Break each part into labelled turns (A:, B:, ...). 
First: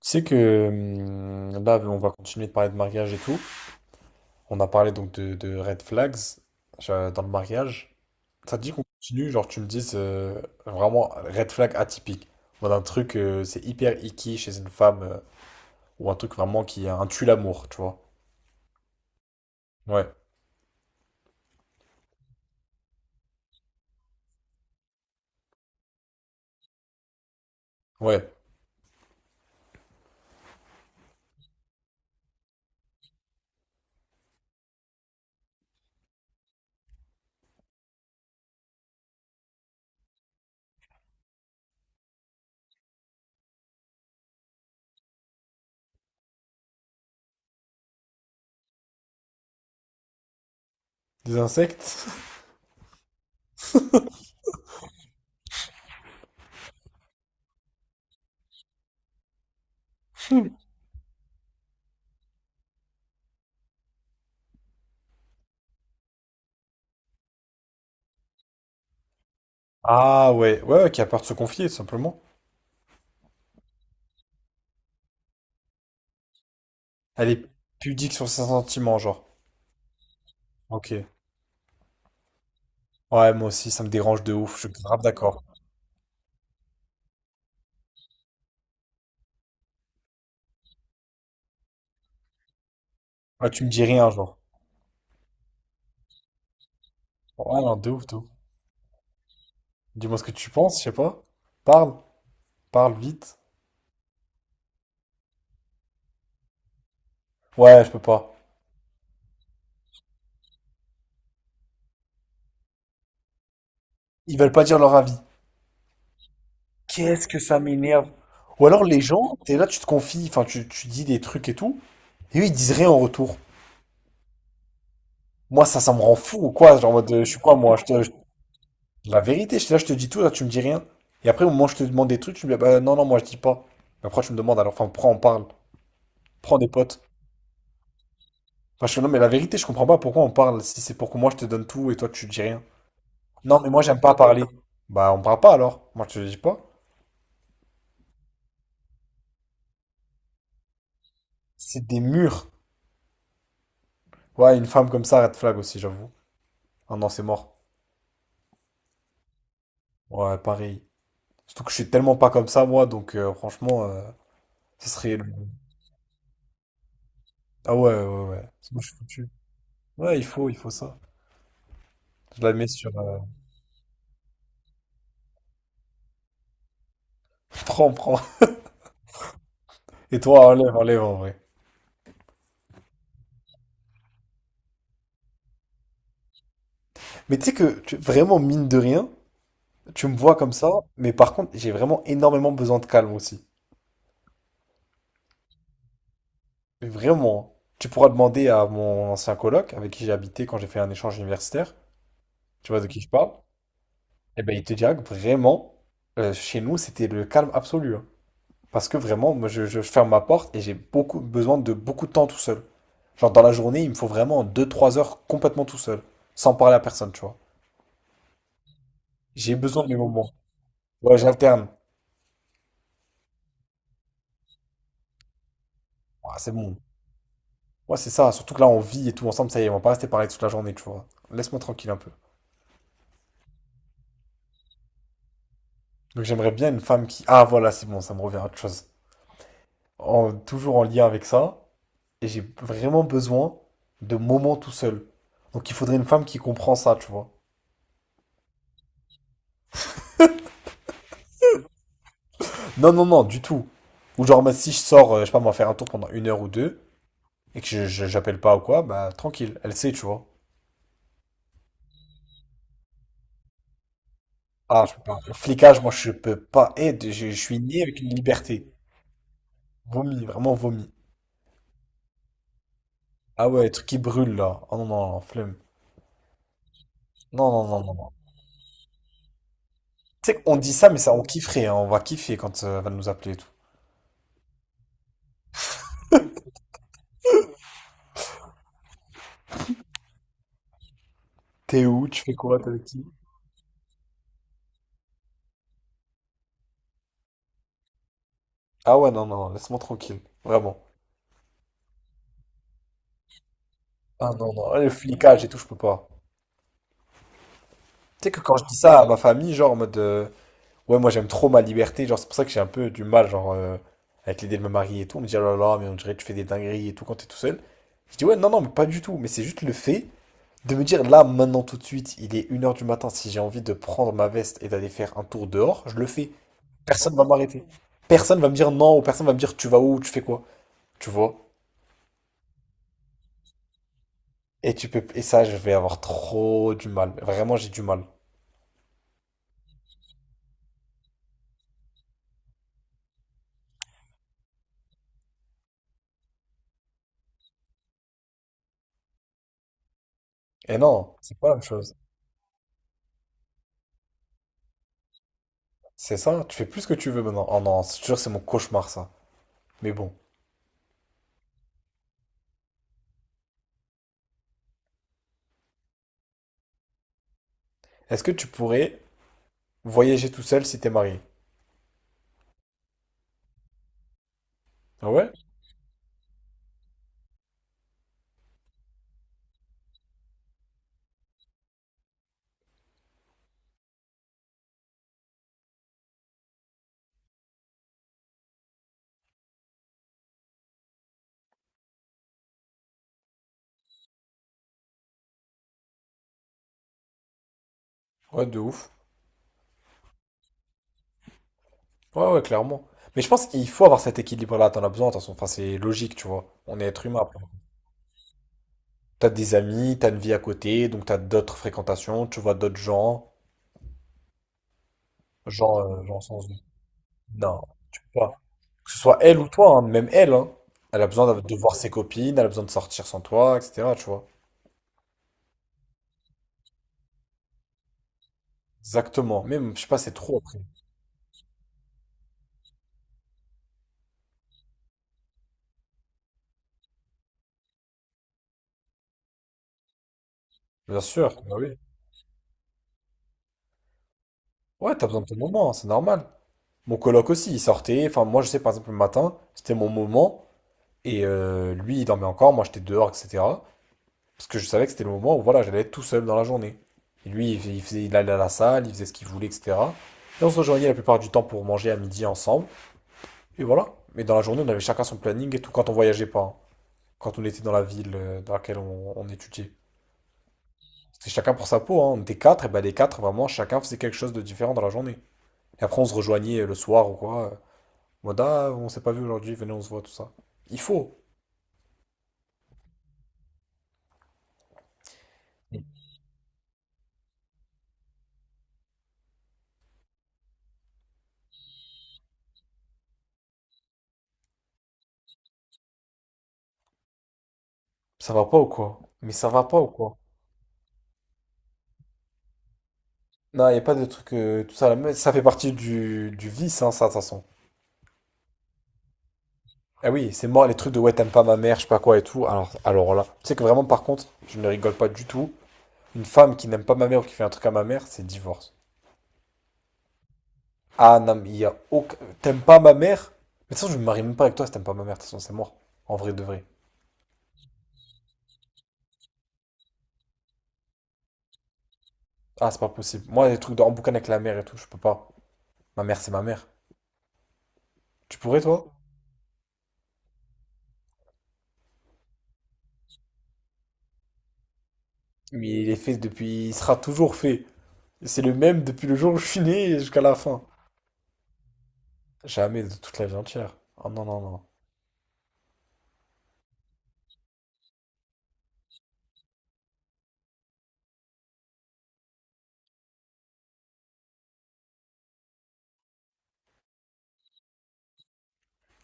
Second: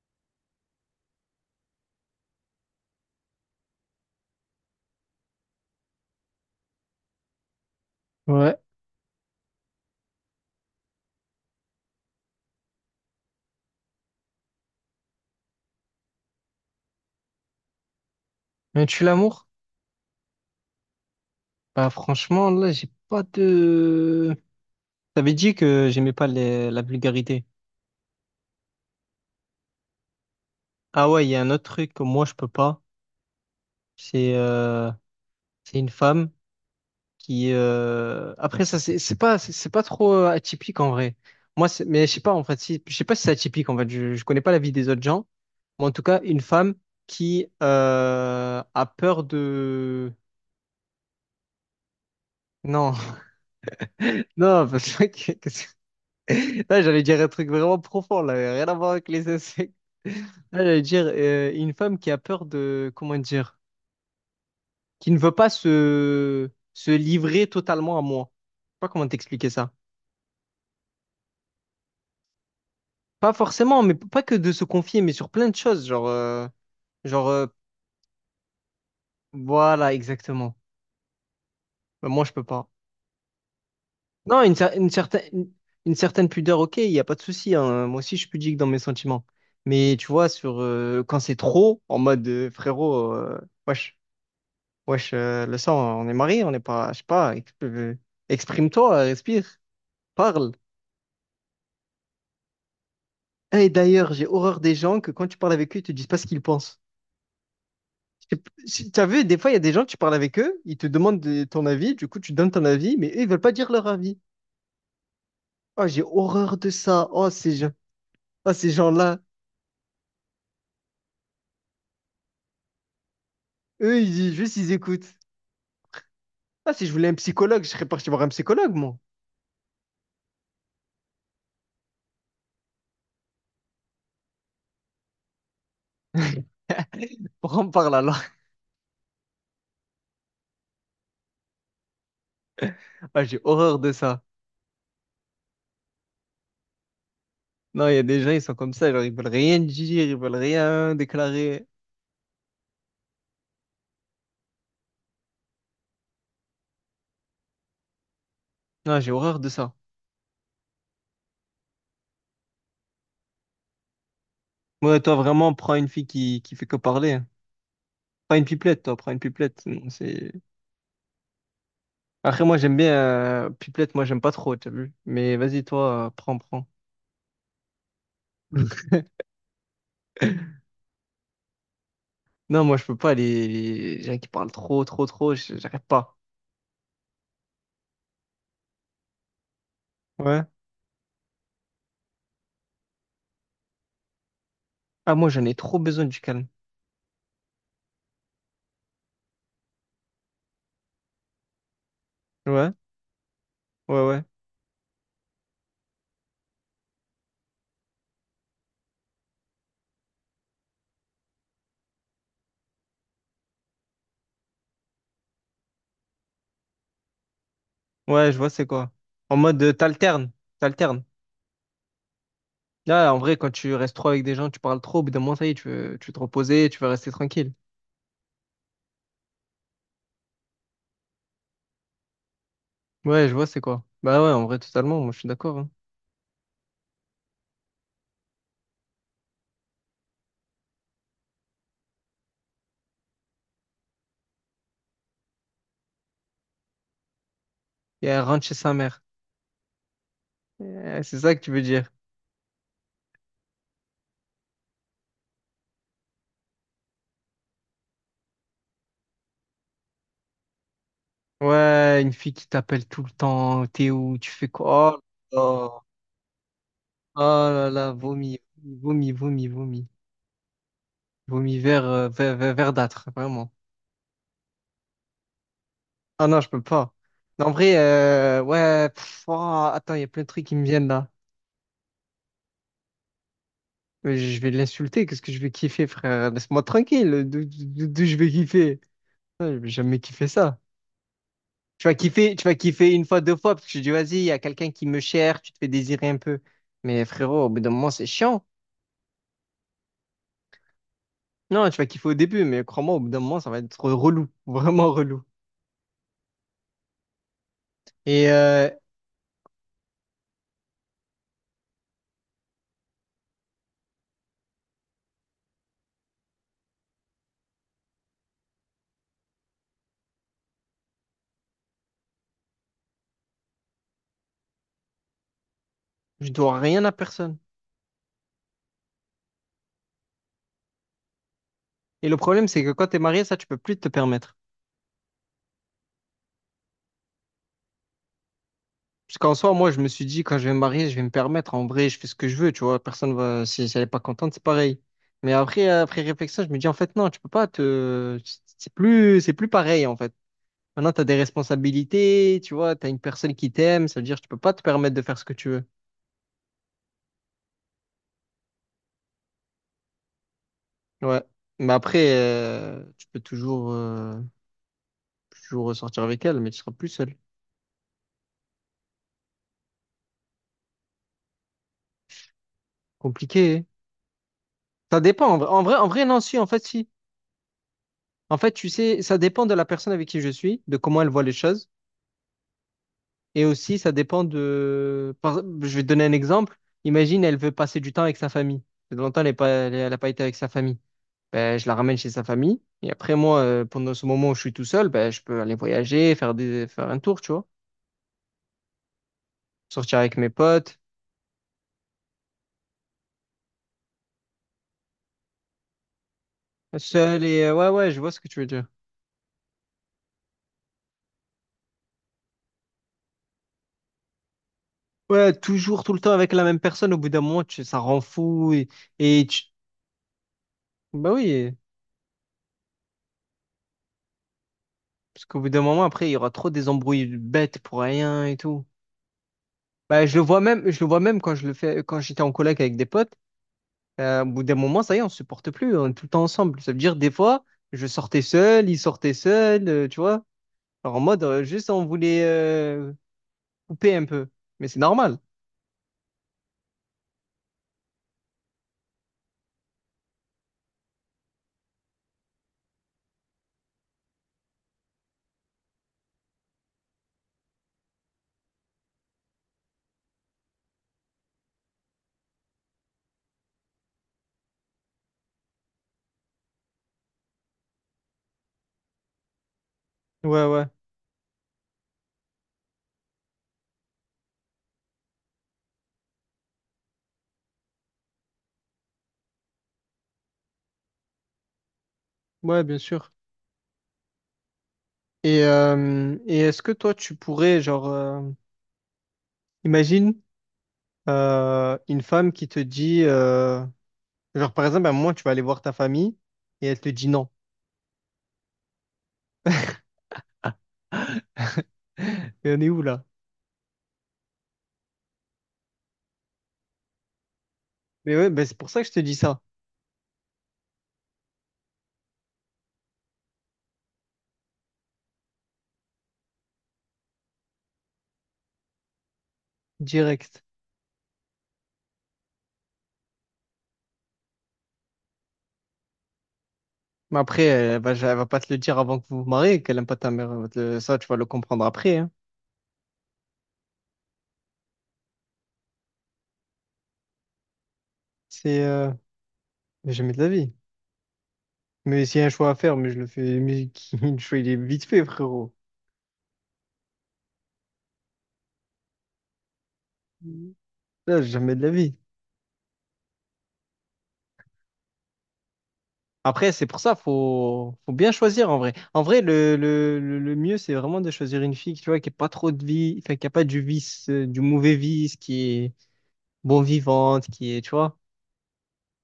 A: Tu sais que là, on va continuer de parler de mariage et tout. On a parlé donc de red flags dans le mariage.
B: Ouais.
A: Ça te dit qu'on continue, genre tu me dises vraiment red flag atypique. Voilà un truc, c'est hyper icky chez une femme ou un truc vraiment qui a un tue l'amour, tu vois.
B: Mais tu l'amour?
A: Ouais,
B: Bah franchement, là, j'ai pas de... T'avais dit que j'aimais pas la vulgarité.
A: ouais.
B: Ah ouais, il y a un autre truc que moi, je peux pas. C'est euh, c'est une femme qui... Après, ça, c'est pas, c'est pas trop atypique en vrai. Moi, mais je sais pas, en fait, si... je sais pas si c'est atypique, en fait. Je connais pas la vie des autres gens. Mais en tout cas, une femme qui a peur de...
A: Des insectes?
B: Non, non, parce que... Là, j'allais dire un truc vraiment profond, là, rien à voir avec les insectes. Là, j'allais dire une femme qui a peur de, comment dire, qui ne veut pas se livrer totalement à moi. Je sais pas comment t'expliquer ça.
A: Ah ouais, ouais, ouais, qui a peur de se confier, tout simplement.
B: Pas forcément, mais pas que de se confier, mais sur plein de choses, genre,
A: Elle est
B: euh,
A: pudique sur ses sentiments, genre.
B: voilà, exactement.
A: Ok.
B: Ben, moi, je peux pas.
A: Ouais, moi aussi, ça me dérange de
B: Non, une,
A: ouf, je
B: cer-
A: suis grave d'accord.
B: une certaine pudeur, ok, il n'y a pas de souci, hein. Moi aussi, je suis pudique dans mes sentiments. Mais tu vois, sur quand c'est trop, en mode frérot,
A: Ouais, tu me dis
B: wesh.
A: rien, genre.
B: Wesh, le sang, on est mariés, on n'est pas, je sais pas,
A: Ouais, non, de ouf, de ouf.
B: exprime-toi, respire,
A: Dis-moi ce que tu
B: parle.
A: penses, je sais pas. Parle, parle vite.
B: Et d'ailleurs, j'ai horreur des gens que quand tu parles avec eux, ils te disent pas ce qu'ils pensent.
A: Ouais, je peux pas.
B: Je sais p- si- T'as vu, des fois, il y a des gens, tu parles avec eux, ils te demandent ton avis, du coup, tu donnes ton avis, mais eux, ils veulent pas dire leur avis.
A: Ils veulent pas dire leur avis.
B: Oh, j'ai horreur de ça.
A: Qu'est-ce
B: Oh,
A: que
B: ces
A: ça
B: gens,
A: m'énerve.
B: oh,
A: Ou
B: ces
A: alors les
B: gens-là.
A: gens, t'es là, tu te confies, enfin tu dis des trucs et tout, et eux ils disent rien en retour.
B: Eux, ils disent juste, ils écoutent.
A: Moi ça, ça me rend fou ou
B: Ah,
A: quoi,
B: si
A: genre
B: je
A: en
B: voulais
A: mode,
B: un
A: je suis quoi
B: psychologue, je
A: moi,
B: serais parti voir un psychologue, moi.
A: la vérité, là je te dis tout, là tu me dis rien. Et après au moment où je te demande des trucs, tu me dis, ah bah non, non, moi je dis pas. Mais après tu me demandes alors, enfin pourquoi on parle? Prends des potes.
B: Pourquoi on parle alors?
A: Enfin je fais, non mais la vérité, je comprends pas pourquoi on parle, si c'est pour que moi je te donne tout et toi tu dis rien.
B: Ah, j'ai
A: Non mais
B: horreur
A: moi
B: de
A: j'aime pas
B: ça.
A: parler. Bah on parle pas alors, moi je te dis pas.
B: Non, il y a des gens, ils sont comme ça, genre, ils veulent rien dire, ils veulent rien déclarer.
A: C'est des murs. Ouais, une femme comme ça, red flag aussi, j'avoue. Ah non, c'est mort.
B: Non, j'ai horreur de ça.
A: Ouais, pareil. Surtout que je suis tellement pas comme ça, moi, donc franchement, ce
B: Ouais, toi,
A: serait...
B: vraiment, prends une fille qui fait que parler. Hein.
A: Ah ouais, ouais,
B: Prends une
A: ouais. Sinon,
B: pipelette,
A: je
B: toi,
A: suis
B: prends une
A: foutu.
B: pipelette. Non,
A: Ouais,
B: c'est...
A: il faut ça. Je
B: Après,
A: la
B: moi,
A: mets
B: j'aime bien...
A: sur...
B: Pipelette, moi, j'aime pas trop, t'as vu? Mais vas-y, toi, prends, prends.
A: Prends, prends. Et toi, enlève, enlève, en vrai.
B: Non, moi, je peux pas, les gens qui parlent trop, trop, trop, j'arrive pas.
A: Mais tu sais que, vraiment, mine de rien, tu me vois
B: Ouais.
A: comme ça, mais par contre, j'ai vraiment énormément besoin de calme aussi.
B: Ah, moi, j'en ai trop besoin du calme.
A: Mais vraiment, hein. Tu pourras demander à mon ancien coloc, avec qui j'ai habité quand j'ai fait un échange universitaire. Tu
B: Ouais,
A: vois de qui je parle?
B: ouais, ouais.
A: Eh ben, il te dira que vraiment, chez nous, c'était le calme absolu, hein. Parce que vraiment, moi, je ferme ma porte et j'ai beaucoup besoin de beaucoup de temps tout seul. Genre, dans la journée, il me faut vraiment deux trois heures complètement tout seul, sans parler à personne, tu vois.
B: Ouais, je vois, c'est quoi. En
A: J'ai
B: mode,
A: besoin de mes
B: t'alternes,
A: moments.
B: t'alternes.
A: Ouais, j'alterne.
B: Là, en vrai, quand tu restes trop avec des gens, tu parles trop, au bout d'un moment, ça y est, tu veux te
A: Ah, c'est
B: reposer,
A: bon.
B: tu veux rester tranquille.
A: Ouais, c'est ça. Surtout que là, on vit et tout ensemble, ça y est, on va pas rester parler toute la journée, tu vois. Laisse-moi tranquille un peu.
B: Ouais, je vois, c'est quoi. Bah ouais, en vrai, totalement, moi, je suis d'accord. hein.
A: Donc, j'aimerais bien une femme qui. Ah, voilà, c'est bon, ça me revient à autre chose. Toujours en lien avec ça. Et j'ai vraiment besoin de moments tout seul. Donc il faudrait une femme qui comprend ça, tu vois.
B: Et elle rentre chez sa mère. C'est ça que tu veux dire.
A: Non, non, non, du tout. Ou genre, bah, si je sors, je sais pas, moi, faire un tour pendant une heure ou deux, et que j'appelle pas ou quoi, bah tranquille, elle sait, tu vois.
B: Ouais, une fille qui t'appelle tout le temps. T'es où? Tu fais
A: Ah, je
B: quoi?
A: peux pas. Le
B: Oh
A: flicage, moi, je peux pas. Eh,
B: là
A: je
B: là, oh
A: suis
B: là
A: né
B: là,
A: avec une
B: vomi,
A: liberté.
B: vomi, vomi, vomi.
A: Vomi, vraiment vomi.
B: Vomi vert, vert vert verdâtre,
A: Ah
B: vraiment.
A: ouais, le truc qui brûle, là. Oh non, non, non, flemme.
B: Ah non, je peux pas. Mais en
A: Non, non,
B: vrai,
A: non, non, non.
B: ouais, pff, oh, attends, il y a plein de
A: Tu sais
B: trucs qui
A: qu'on
B: me
A: dit
B: viennent
A: ça, mais
B: là.
A: ça, on kifferait, hein. On va kiffer quand elle va nous appeler et tout.
B: Mais je vais l'insulter, qu'est-ce que je vais kiffer, frère? Laisse-moi tranquille, d'où je vais kiffer? Ouais, je vais jamais kiffer ça.
A: T'es où? Tu fais
B: Tu vas
A: quoi? T'es avec
B: kiffer une
A: qui?
B: fois, deux fois, parce que tu dis, vas-y, il y a quelqu'un qui me cherche, tu te fais désirer un peu. Mais frérot, au bout d'un moment, c'est chiant.
A: Ah ouais, non, non, laisse-moi tranquille. Vraiment.
B: Non, tu vas kiffer au début, mais crois-moi, au bout d'un moment, ça va être relou,
A: Ah non, non, le
B: vraiment relou.
A: flicage et tout, je peux pas. Tu
B: Et
A: sais que quand je
B: euh,
A: dis ça à ma famille, genre en mode ouais, moi j'aime trop ma liberté, genre c'est pour ça que j'ai un peu du mal, genre avec l'idée de me marier et tout. On me dit oh là là, mais on dirait que tu fais des dingueries et tout quand t'es tout seul. Je dis ouais, non, non, mais pas du tout, mais c'est juste le fait de me dire là, maintenant, tout de suite, il est 1 heure du matin, si j'ai envie de prendre ma veste et d'aller faire un tour dehors, je le fais.
B: je dois rien à
A: Personne va
B: personne.
A: m'arrêter. Personne va me dire non, ou personne va me dire tu vas où, tu fais quoi, tu vois.
B: Et le problème, c'est que quand t'es marié, ça, tu peux plus te permettre.
A: Et tu peux, et ça, je vais avoir trop du mal. Vraiment, j'ai du mal.
B: Parce qu'en soi, moi, je me suis dit, quand je vais me marier, je vais me permettre. En vrai, je fais ce que je veux, tu vois. Personne va, si, si elle est pas contente, c'est pareil. Mais après, après réflexion, je me dis, en fait, non, tu peux pas te, c'est plus pareil, en fait.
A: Et
B: Maintenant, tu as des
A: non, c'est pas la même chose.
B: responsabilités, tu vois, tu as une personne qui t'aime, ça veut dire que tu peux pas te permettre de faire ce que tu veux.
A: C'est ça, tu fais plus ce que tu veux maintenant. Oh non, je te jure, c'est mon cauchemar ça. Mais bon,
B: Ouais. Mais après, tu peux toujours, toujours sortir avec elle, mais tu seras plus seul.
A: est-ce que tu pourrais voyager tout seul si t'es marié?
B: Compliqué. Hein. Ça
A: Ah ouais?
B: dépend. En vrai, en vrai, en vrai, non, si, en fait, si. En fait, tu sais, ça dépend de la personne avec qui je suis, de comment elle voit les choses. Et aussi, ça dépend de... je vais te donner un exemple. Imagine, elle veut passer du temps avec sa famille. Ça fait longtemps, elle n'a pas, elle a pas été avec sa famille. Ben, je la ramène chez sa famille. Et après, moi, pendant ce moment où je suis tout seul, ben, je peux aller voyager, faire des, faire un tour, tu vois.
A: Ouais, de ouf.
B: Sortir avec mes potes,
A: Ouais, ouais, clairement. Mais je pense qu'il faut avoir cet équilibre-là, t'en as besoin, attention. Enfin, c'est logique, tu vois. On est être humain
B: seul
A: après.
B: et ouais, ouais, je vois ce que tu veux dire.
A: T'as des amis, t'as une vie à côté, donc t'as d'autres fréquentations, tu vois d'autres gens.
B: Ouais,
A: Genre,
B: toujours, tout le
A: euh,
B: temps
A: genre
B: avec la
A: sans...
B: même personne, au bout d'un moment,
A: Non,
B: ça rend
A: pas.
B: fou.
A: Que ce soit
B: Et
A: elle
B: tu...
A: ou toi, hein, même elle, hein. Elle a
B: Bah
A: besoin
B: oui,
A: de voir ses copines, elle a besoin de sortir sans toi, etc., tu vois.
B: parce qu'au bout d'un moment, après, il y aura trop des embrouilles bêtes pour rien et tout.
A: Exactement. Même, je sais pas,
B: Bah,
A: c'est
B: je le
A: trop
B: vois
A: après.
B: même, je le vois même quand je le fais, quand j'étais en coloc avec des potes. Au bout d'un moment, ça y est, on se supporte plus, on est tout le temps ensemble. Ça veut dire, des fois, je sortais seul, il sortait seul, tu vois. Alors, en
A: Bien
B: mode,
A: sûr, bah
B: juste
A: oui.
B: on voulait couper un peu. Mais c'est
A: Ouais, t'as
B: normal.
A: besoin de ton moment, c'est normal. Mon coloc aussi, il sortait. Enfin, moi, je sais, par exemple, le matin, c'était mon moment. Et lui, il dormait encore. Moi, j'étais dehors, etc. Parce que je savais que c'était le moment où, voilà, j'allais être tout seul dans la journée. Et lui, il faisait, il allait à la salle, il faisait ce qu'il voulait, etc. Et on se rejoignait la plupart du temps pour manger à midi ensemble. Et voilà. Mais dans la journée, on avait chacun son planning et tout quand on voyageait pas, hein. Quand on était dans la ville dans laquelle on étudiait.
B: Ouais, ouais.
A: C'était chacun pour sa peau, hein. On était quatre, et ben les quatre, vraiment, chacun faisait quelque chose de différent dans la journée. Et après, on se rejoignait le soir ou quoi. Moda, on s'est pas vu aujourd'hui, venez, on se voit, tout ça. Il faut.
B: Ouais, bien sûr. Et est-ce que toi, tu pourrais, genre, imagine une femme qui te dit, genre, par exemple, à un moment, tu vas aller voir ta famille et elle te dit non.
A: Ça va pas ou quoi? Mais ça va pas ou quoi?
B: Mais on est où là?
A: Non, y a pas de truc, tout ça, à ça fait partie du vice, hein, ça, de toute façon.
B: Mais ouais, ben, c'est pour ça que je te dis ça,
A: Ah oui, c'est mort, les trucs de ouais, t'aimes pas ma mère, je sais pas quoi et tout. Alors là, tu sais que vraiment, par contre, je ne rigole pas du tout. Une femme qui n'aime pas ma mère ou qui fait un truc à ma mère, c'est divorce.
B: direct.
A: Ah non, mais il y a aucun. T'aimes pas ma mère? Mais de toute façon, je me marie même pas avec toi si t'aimes pas ma mère, de toute façon, c'est mort. En vrai de vrai.
B: Mais après, elle va pas te le dire avant que vous vous mariez, qu'elle aime pas ta mère. Elle va ça, tu vas le comprendre après, hein.
A: Ah, c'est pas possible. Moi, les trucs de en boucan avec la mère et tout, je peux pas. Ma mère, c'est ma mère. Tu pourrais,
B: C'est
A: toi?
B: jamais de la vie. Mais s'il y a un choix à faire, mais je le fais, le choix, il est vite fait, frérot.
A: Mais il est fait depuis. Il sera toujours fait. C'est le même depuis le jour où je suis né et jusqu'à la
B: Mhm.
A: fin.
B: Là, jamais de la vie.
A: Jamais de toute la vie entière. Oh non, non, non.
B: Après, c'est pour ça, faut, faut bien choisir en vrai. En vrai, le mieux, c'est vraiment de choisir une fille, tu vois, qui n'a pas trop de vie, enfin, qui n'a pas du vice, du mauvais vice, qui est bon vivante, qui est, tu vois.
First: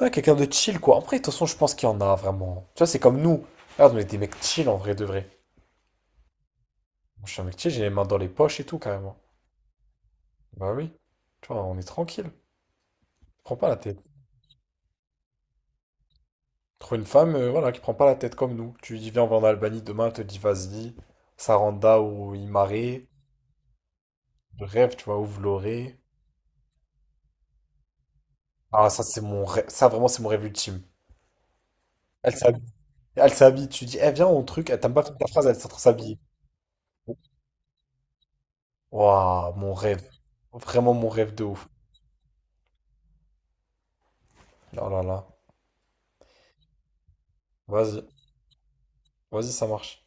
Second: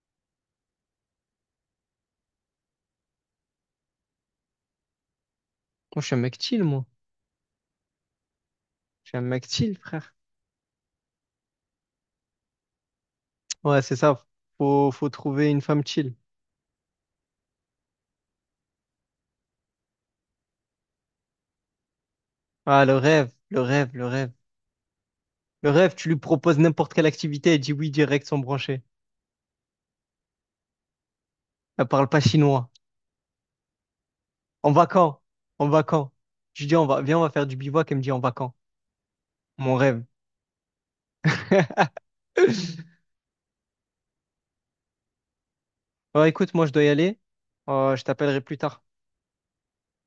A: Ouais, quelqu'un de chill, quoi. Après, de toute façon, je pense qu'il y en a vraiment. Tu vois, c'est comme nous. Regarde, on est des mecs chill en vrai de vrai.
B: Moi, je suis un mec chill, moi.
A: Moi, je suis un mec chill, j'ai les mains dans les poches et tout,
B: Je suis
A: carrément.
B: un mec chill, frère.
A: Bah oui. Tu vois, on est tranquille. Prends pas la
B: Ouais, c'est
A: tête.
B: ça. Faut, faut trouver une femme chill.
A: Trouve une femme, voilà, qui prend pas la tête comme nous. Tu lui dis, viens, on va en Albanie demain, elle te dit, vas-y. Saranda ou
B: Ah, le
A: Imare.
B: rêve, le rêve, le rêve.
A: Le rêve, tu vois, ou
B: Le rêve,
A: Vloré.
B: tu lui proposes n'importe quelle activité, elle dit oui direct sans brancher.
A: Ah, ça, c'est mon rêve. Ça, vraiment, c'est mon rêve ultime.
B: Elle parle pas
A: Elle
B: chinois.
A: s'habille Elle s'habille, tu dis, eh viens au truc,
B: On
A: elle
B: va
A: t'a pas fait
B: quand?
A: ta phrase, elle est
B: On
A: en train de
B: va quand?
A: s'habiller.
B: Je lui dis on va, viens, on va faire du bivouac. Elle me dit on va quand?
A: Waouh,
B: Mon
A: mon
B: rêve.
A: rêve. Vraiment mon rêve de ouf. Oh là là.
B: Bon, écoute, moi je dois y aller.
A: Vas-y,
B: Je t'appellerai plus tard.
A: vas-y, ça marche.